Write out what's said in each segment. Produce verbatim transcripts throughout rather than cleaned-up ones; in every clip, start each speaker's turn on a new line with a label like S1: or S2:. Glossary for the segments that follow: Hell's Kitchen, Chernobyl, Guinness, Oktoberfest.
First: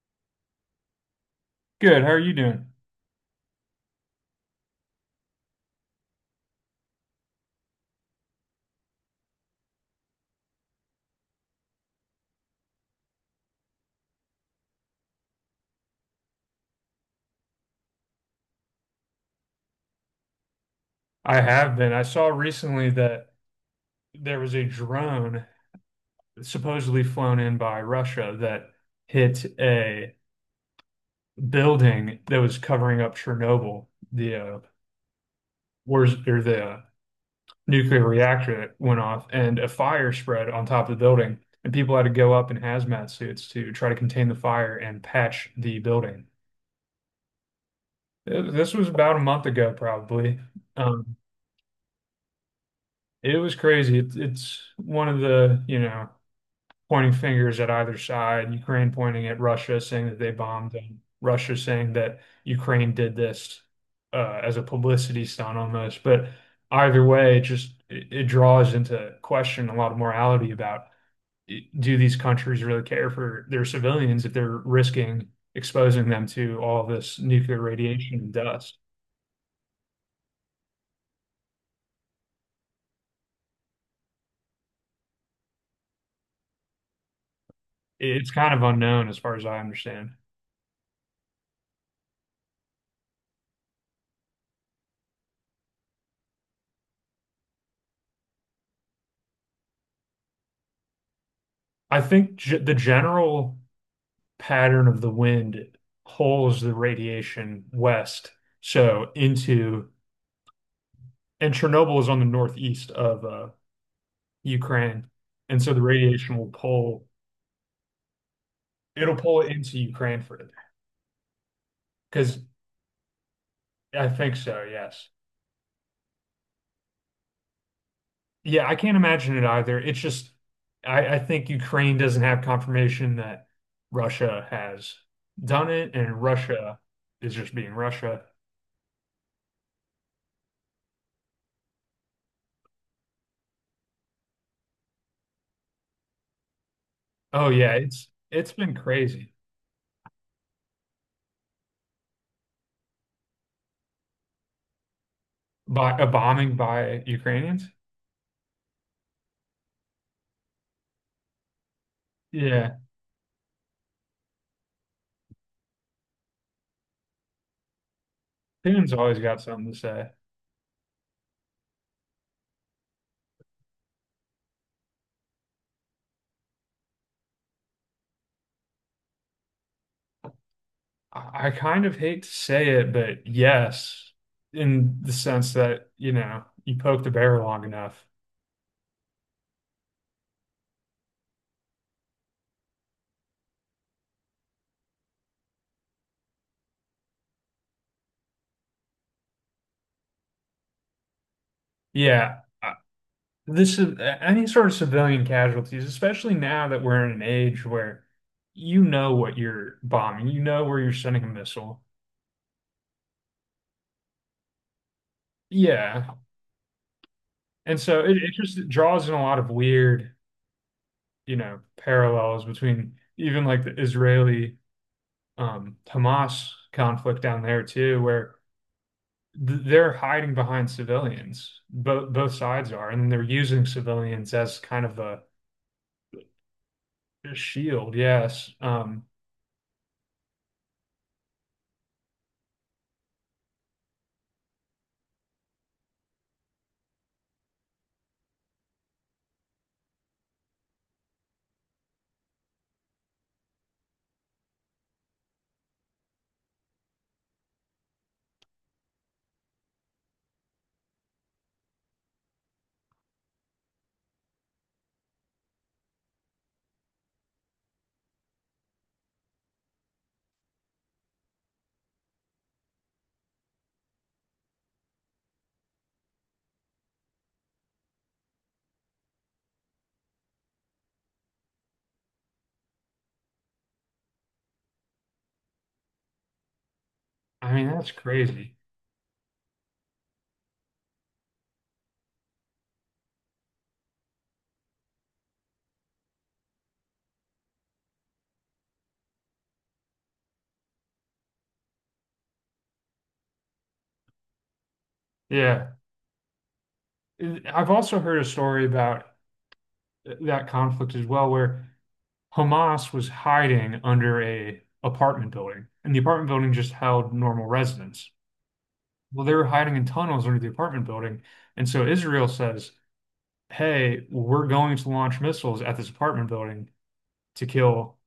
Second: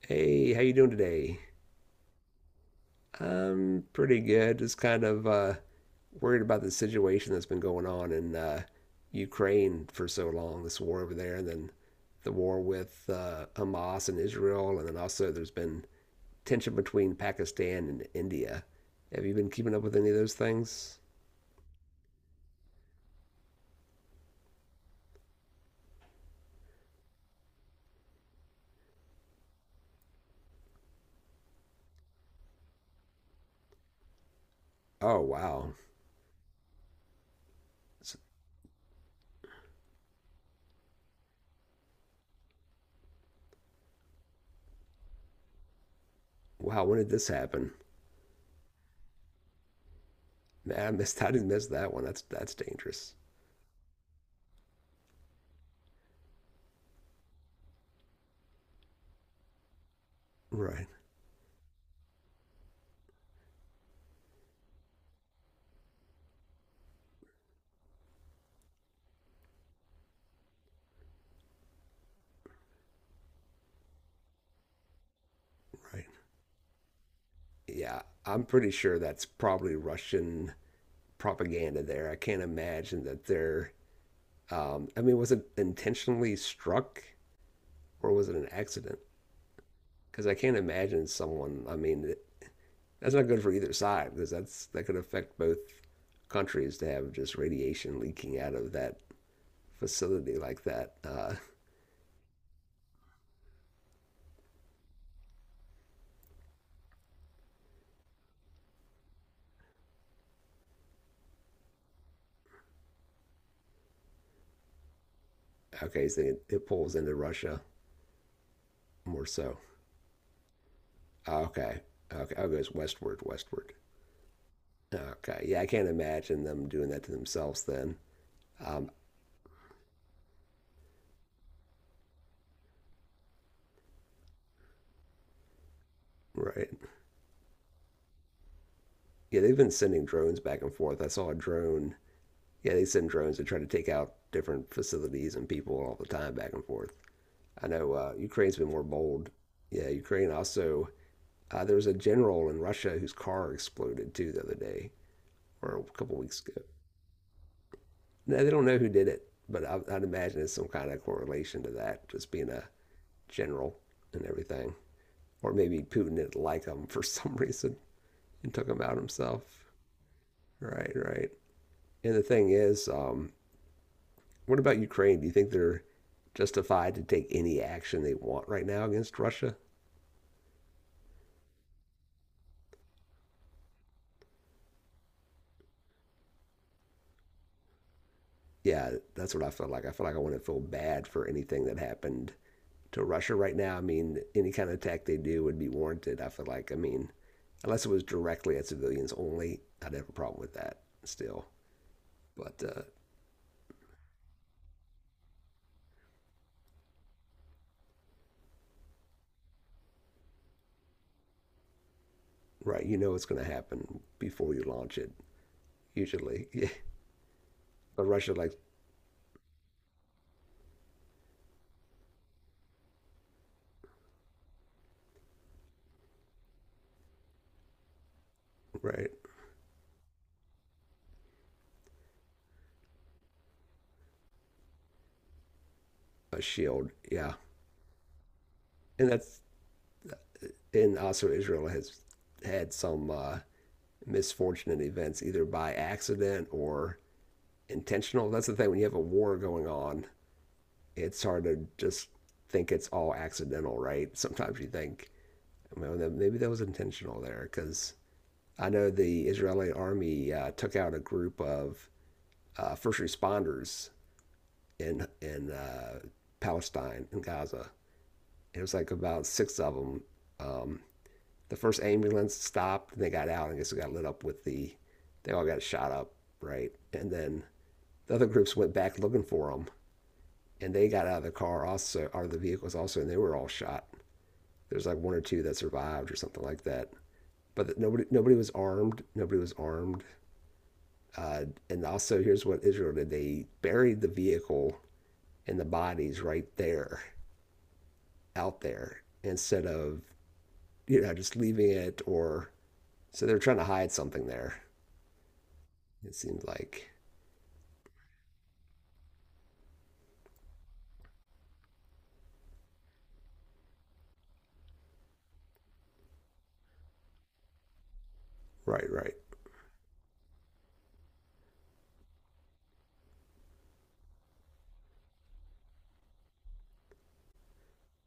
S1: Hey, how you doing today?
S2: Good. How are you doing?
S1: I'm pretty good. Just kind of uh, worried about the situation that's been going on in uh, Ukraine for so long, this war over there, and then the war with uh, Hamas and Israel, and then also there's been tension between Pakistan and India. Have you been keeping up with any of those things?
S2: I have been. I saw recently that there was a drone supposedly flown in by Russia that hit a building that was covering up Chernobyl, the uh,
S1: Oh, wow.
S2: wars or the uh, nuclear
S1: S-
S2: reactor that went off, and a fire spread on top of the building, and people had to go up in hazmat suits to try to contain the fire and patch the building.
S1: Wow, when did this happen?
S2: Th- This was about a month ago, probably.
S1: Man, I
S2: Um,
S1: missed, I didn't miss that one. That's that's dangerous.
S2: it was crazy. It's it's one of the, you know. pointing fingers at either side, Ukraine pointing at Russia, saying that they bombed
S1: Right,
S2: them, Russia saying that Ukraine did this uh, as a publicity stunt almost. But either way, it just it, it draws into question a lot of morality about do these countries really care for their civilians if they're risking
S1: right.
S2: exposing them to all this nuclear
S1: Yeah,
S2: radiation and
S1: I'm pretty
S2: dust?
S1: sure that's probably Russian propaganda there. I can't imagine that they're. Um, I mean, was it intentionally struck or was
S2: It's
S1: it an
S2: kind of
S1: accident?
S2: unknown as far as I understand.
S1: Because I can't imagine someone. I mean, that's not good for either side because that's that could affect both countries to have just radiation leaking out of that facility like that. Uh,
S2: I think ge- the general pattern of the wind pulls the radiation west, so into, and Chernobyl is on the northeast of uh, Ukraine, and so the
S1: okay, so
S2: radiation
S1: it,
S2: will
S1: it pulls
S2: pull,
S1: into Russia
S2: it'll
S1: more
S2: pull it
S1: so.
S2: into Ukraine further.
S1: Okay, okay,
S2: Because
S1: oh, it goes westward, westward.
S2: I think so, yes.
S1: Okay, yeah, I can't imagine them doing that to themselves then.
S2: Yeah, I
S1: Um,
S2: can't imagine it either. It's just, I, I think Ukraine doesn't have confirmation that Russia has done it, and Russia
S1: right.
S2: is just being Russia.
S1: Yeah, they've been sending drones back and forth. I saw a drone. Yeah, they send drones to try to take out different facilities and people all the time back and forth.
S2: Oh
S1: I
S2: yeah,
S1: know
S2: it's
S1: uh,
S2: it's
S1: Ukraine's been
S2: been
S1: more bold.
S2: crazy.
S1: Yeah, Ukraine also. Uh, there was a general in Russia whose car exploded too the other day, or a
S2: By a
S1: couple weeks
S2: bombing
S1: ago.
S2: by Ukrainians?
S1: Now they don't know who did it, but I, I'd imagine it's some kind of correlation to that, just being a
S2: Yeah,
S1: general and everything. Or maybe Putin didn't like him for some reason and took him
S2: Tatum's
S1: out
S2: always got
S1: himself.
S2: something to say.
S1: Right, right. And the thing is, um, what about Ukraine? Do you think they're justified to take any action they want right now against Russia?
S2: I, I kind of hate to say it, but yes, in the sense that, you know, you poke the bear long enough.
S1: Yeah, that's what I feel like. I feel like I want to feel bad for anything that happened to Russia right now. I mean, any kind of attack they do would be warranted. I feel like, I mean, unless it was directly at civilians only, I'd have a problem with that still.
S2: Yeah,
S1: But,
S2: I-
S1: uh,
S2: this is any sort of civilian casualties, especially now that we're in an age where you know what you're bombing, you know where you're sending a missile.
S1: right, you know what's going to happen before you launch it,
S2: Yeah.
S1: usually. Yeah.
S2: And so
S1: But
S2: it, it
S1: Russia, like,
S2: just draws in a lot of weird, you know, parallels between even like the Israeli um, Hamas conflict down there too, where
S1: right,
S2: th- they're hiding behind civilians. Both both sides are, and they're using civilians as kind of a,
S1: a shield.
S2: a
S1: Yeah.
S2: shield. Yes. Um,
S1: And that's, and also Israel has had some, uh, misfortunate events, either by accident or intentional. That's the thing when you have a war going on, it's hard to just think it's all accidental, right? Sometimes you think, well, maybe that was intentional there because I know the Israeli army uh, took out a group of uh, first responders in in uh, Palestine in Gaza. It was like about six of them. Um, the first ambulance stopped and they got out. And I guess it got lit up with the. They all got shot up, right? And then the other groups went back looking for them, and they got out of the car also, out of the vehicles also, and they were all shot. There's like one or two that survived or something like that.
S2: I mean,
S1: But
S2: that's
S1: nobody, nobody was
S2: crazy.
S1: armed. Nobody was armed. Uh, and also, here's what Israel did: they buried the vehicle and the bodies right there, out there, instead of you know just leaving it or so they're trying to hide something there.
S2: Yeah.
S1: It seems like
S2: I've also heard a story about uh, that conflict as well, where Hamas was hiding under a apartment building, and the apartment building just held normal residents.
S1: right, right,
S2: Well, they were hiding in tunnels under the apartment building, and so Israel says, "Hey, we're going to launch missiles at this apartment building to kill,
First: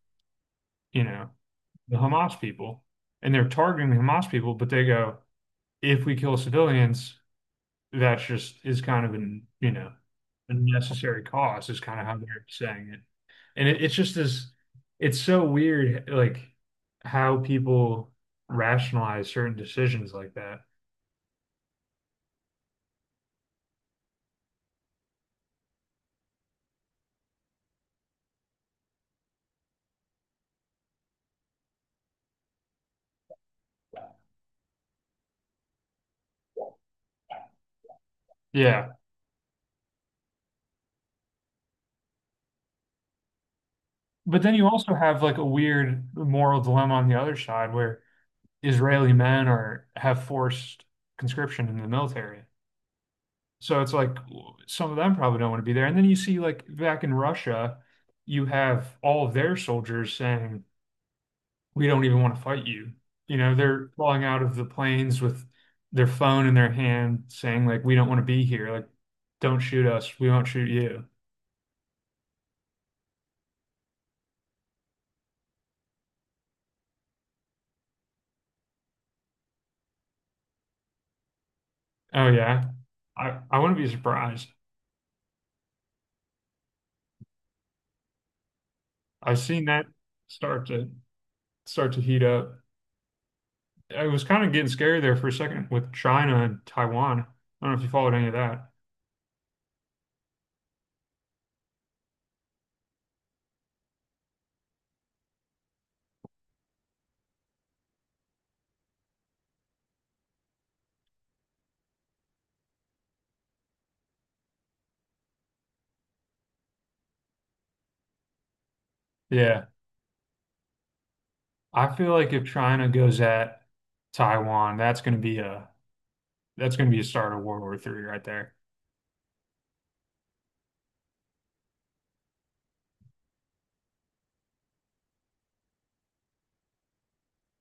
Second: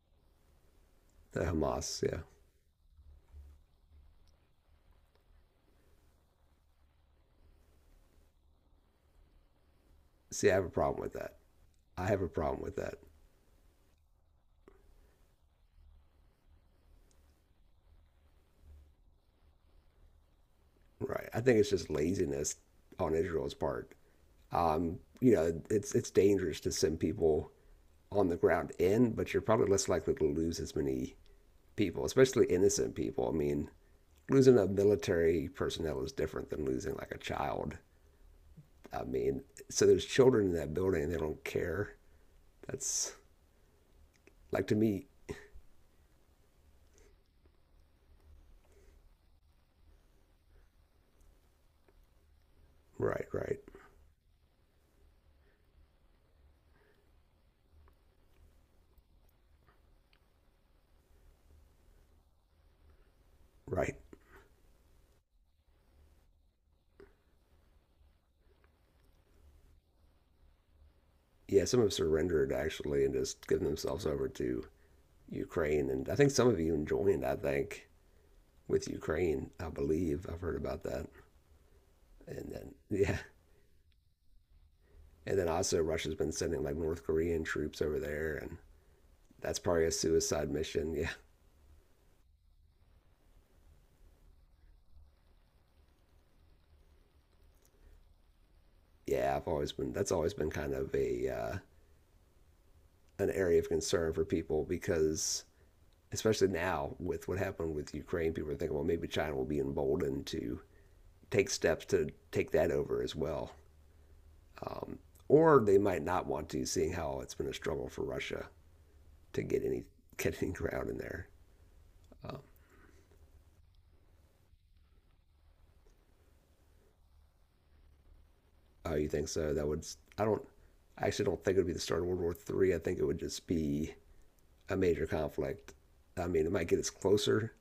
S2: you know,
S1: the
S2: the
S1: Hamas. Yeah.
S2: Hamas people, and they're targeting the Hamas people, but they go, if we kill civilians, that's just is kind of an, you know,
S1: See,
S2: a
S1: I have a problem with
S2: necessary
S1: that.
S2: cost, is kind of
S1: I
S2: how
S1: have a
S2: they're
S1: problem with
S2: saying
S1: that.
S2: it. And it, it's just this, it's so weird, like how people rationalize certain decisions like that.
S1: Right. I think it's just laziness on Israel's part. Um, you know, it's it's dangerous to send people on the ground in, but you're probably less likely to lose as many people, especially innocent people. I mean, losing a military personnel is different than losing like a child.
S2: Yeah.
S1: I mean, so there's children in that building and they don't care. That's
S2: But then you
S1: like to
S2: also
S1: me,
S2: have like a weird moral dilemma on the other side where Israeli men are have forced conscription in the military.
S1: right, right,
S2: So it's like some of them probably don't want to be there. And then you see like back in Russia, you have all of their soldiers saying, "We don't even want to fight you." You know, they're
S1: right.
S2: falling out of the planes with their phone in their hand saying like, "We don't want to be here. Like, don't shoot us. We won't shoot you."
S1: Yeah, some have surrendered actually and just given themselves over to Ukraine, and I think some have even joined. I think with Ukraine, I believe. I've heard about that.
S2: Oh
S1: And
S2: yeah.
S1: then, yeah.
S2: I I wouldn't be surprised.
S1: And then also, Russia's been sending like North Korean troops over there, and
S2: I've
S1: that's
S2: seen that
S1: probably a suicide
S2: start to
S1: mission. Yeah.
S2: start to heat up. It was kind of getting scary there for a second with China and Taiwan. I don't know if you followed any of that.
S1: Yeah. I've always been, that's always been kind of a, uh, an area of concern for people because, especially now with what happened with Ukraine, people are thinking, well, maybe China will be emboldened to take steps to take that over as well. Um, or they might not want to, seeing how it's been a struggle for Russia to get
S2: Yeah.
S1: any get any ground in there.
S2: I feel like if China goes at Taiwan, that's going to be a that's going to be a start of World War three right there.
S1: Oh, you think so? That would I I don't I actually don't think it would be the start of World War three. I think it would just be a major conflict. I mean, it might get us closer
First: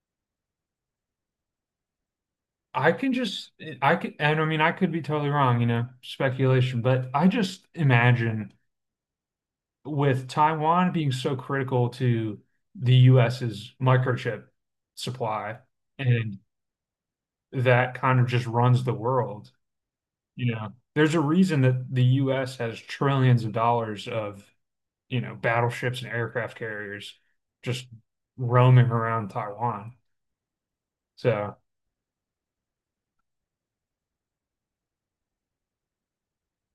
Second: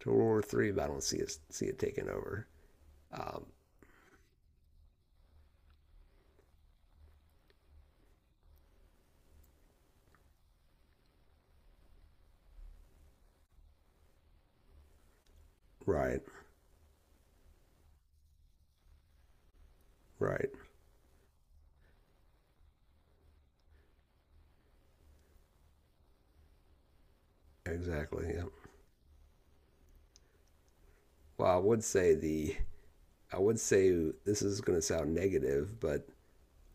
S1: to World War three, but I don't see it see it taking over.
S2: I can
S1: Um,
S2: just I can and I mean I could be totally wrong, you know, speculation, but I just imagine with Taiwan being so critical to the US's microchip supply
S1: right,
S2: and that kind of just runs the world,
S1: right,
S2: you know. There's a reason that the U S has trillions of dollars of you know, battleships and aircraft carriers just
S1: exactly. Yeah.
S2: roaming around Taiwan.
S1: Well,
S2: So
S1: I would say the I would say this is going to sound negative, but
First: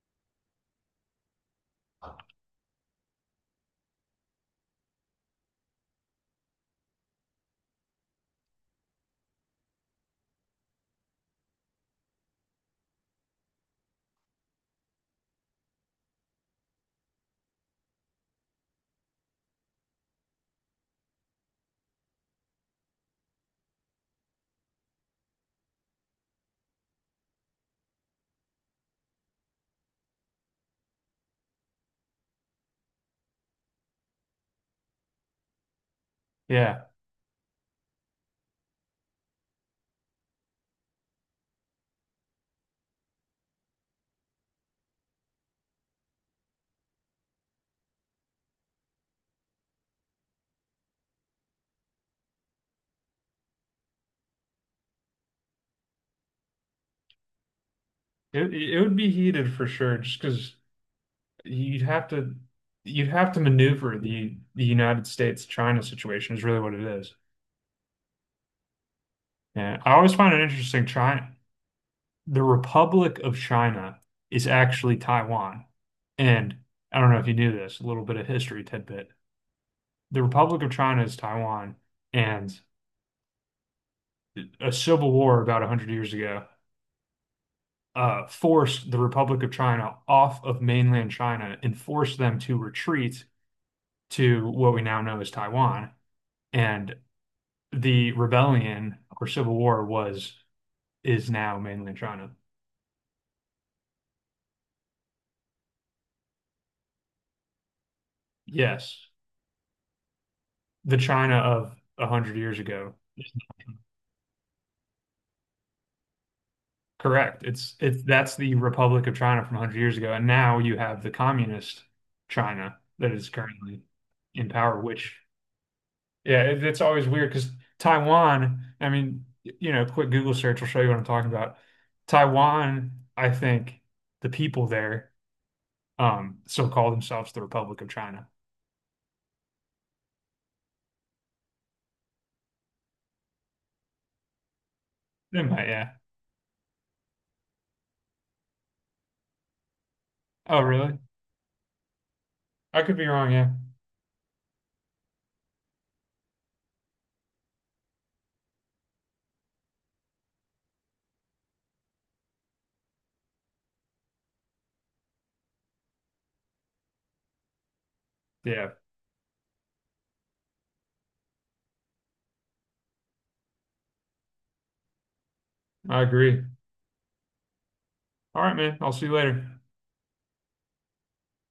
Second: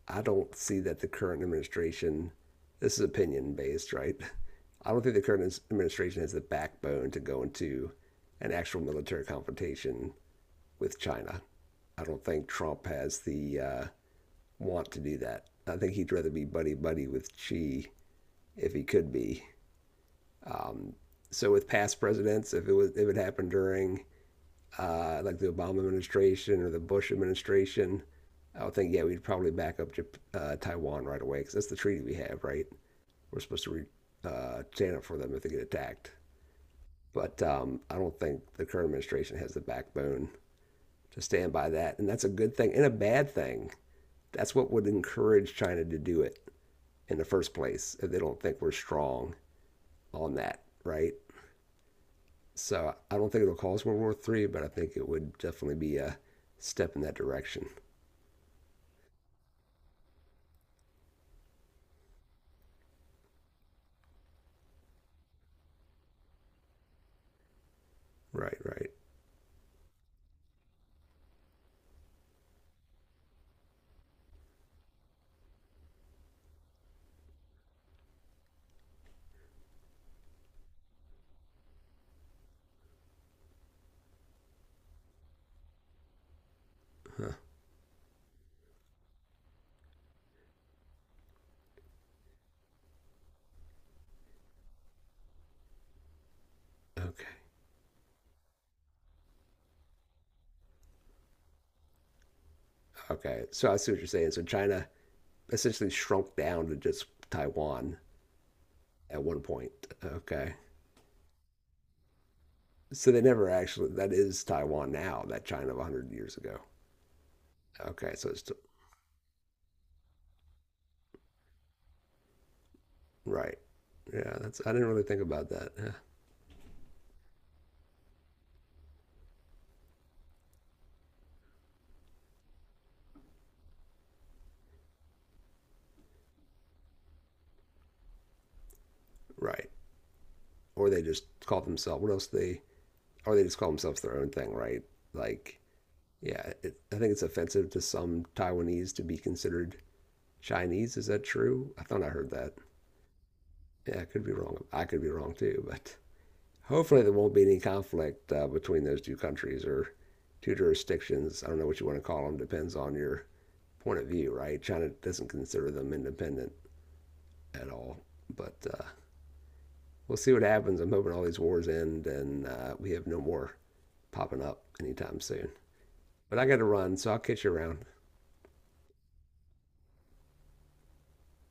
S1: I don't see that the current administration. This is opinion based, right? I don't think the current administration has the backbone to go into an actual military confrontation with China. I don't think Trump has the uh, want to do that. I think he'd rather be buddy buddy with Xi if he could be. So with past presidents, if it was if it happened during uh, like the Obama administration or the Bush administration, I would think yeah we'd probably back up uh, Taiwan right away because that's the treaty we have, right? We're supposed to re- uh, stand up for them if they get attacked.
S2: yeah,
S1: But um, I don't think the current administration has the backbone to stand by that, and that's a good thing and a bad thing. That's what would encourage China to do it in the first place if they don't think we're strong on that, right? So I don't think it'll cause World War three, but I think it would definitely be a step in that direction.
S2: it it would be heated for sure, just because you'd have to you'd have to maneuver the the United States China situation is really what it is.
S1: Right, right.
S2: Yeah, I always find it interesting. China, the Republic of China is actually Taiwan, and I don't know if you knew this, a little bit of history tidbit. The Republic of China is Taiwan, and a civil war about one hundred years ago uh, forced the Republic of China off of mainland China and forced them to retreat to what we now know as Taiwan. And
S1: Okay.
S2: the rebellion or civil war was is now mainland China.
S1: Okay. So I see what you're saying. So China essentially shrunk down to just Taiwan
S2: Yes,
S1: at one point. Okay.
S2: the China of a hundred years ago.
S1: So they never actually, that is Taiwan now, that China of one hundred years ago.
S2: Correct. It's it's
S1: Okay. So
S2: that's
S1: it's,
S2: the Republic of China from a hundred years ago, and now you have the communist China that is
S1: right.
S2: currently
S1: Yeah.
S2: in
S1: That's, I
S2: power,
S1: didn't really
S2: which
S1: think about that. Huh.
S2: yeah, it, it's always weird because Taiwan, I mean, y- you know, quick Google search will show you what I'm talking about. Taiwan, I think the people there um still call themselves the Republic of China.
S1: Right. or they just call themselves what else they or they just call themselves their own thing, right?
S2: They
S1: Like,
S2: might, yeah.
S1: yeah, it, I think it's offensive to some Taiwanese to be considered
S2: Oh,
S1: Chinese.
S2: really?
S1: Is that true? I thought I heard that.
S2: I could be wrong, yeah.
S1: Yeah, I could be wrong. I could be wrong too, but hopefully there won't be any conflict uh, between those two countries or two jurisdictions. I don't know what you want to call them. Depends on your point of view, right? China doesn't consider them independent at all, but
S2: Yeah,
S1: uh, we'll see what happens. I'm hoping all these wars end and uh, we have no more popping up anytime soon.
S2: I
S1: But
S2: agree.
S1: I got to run, so I'll catch you around.
S2: All right, man. I'll see you later.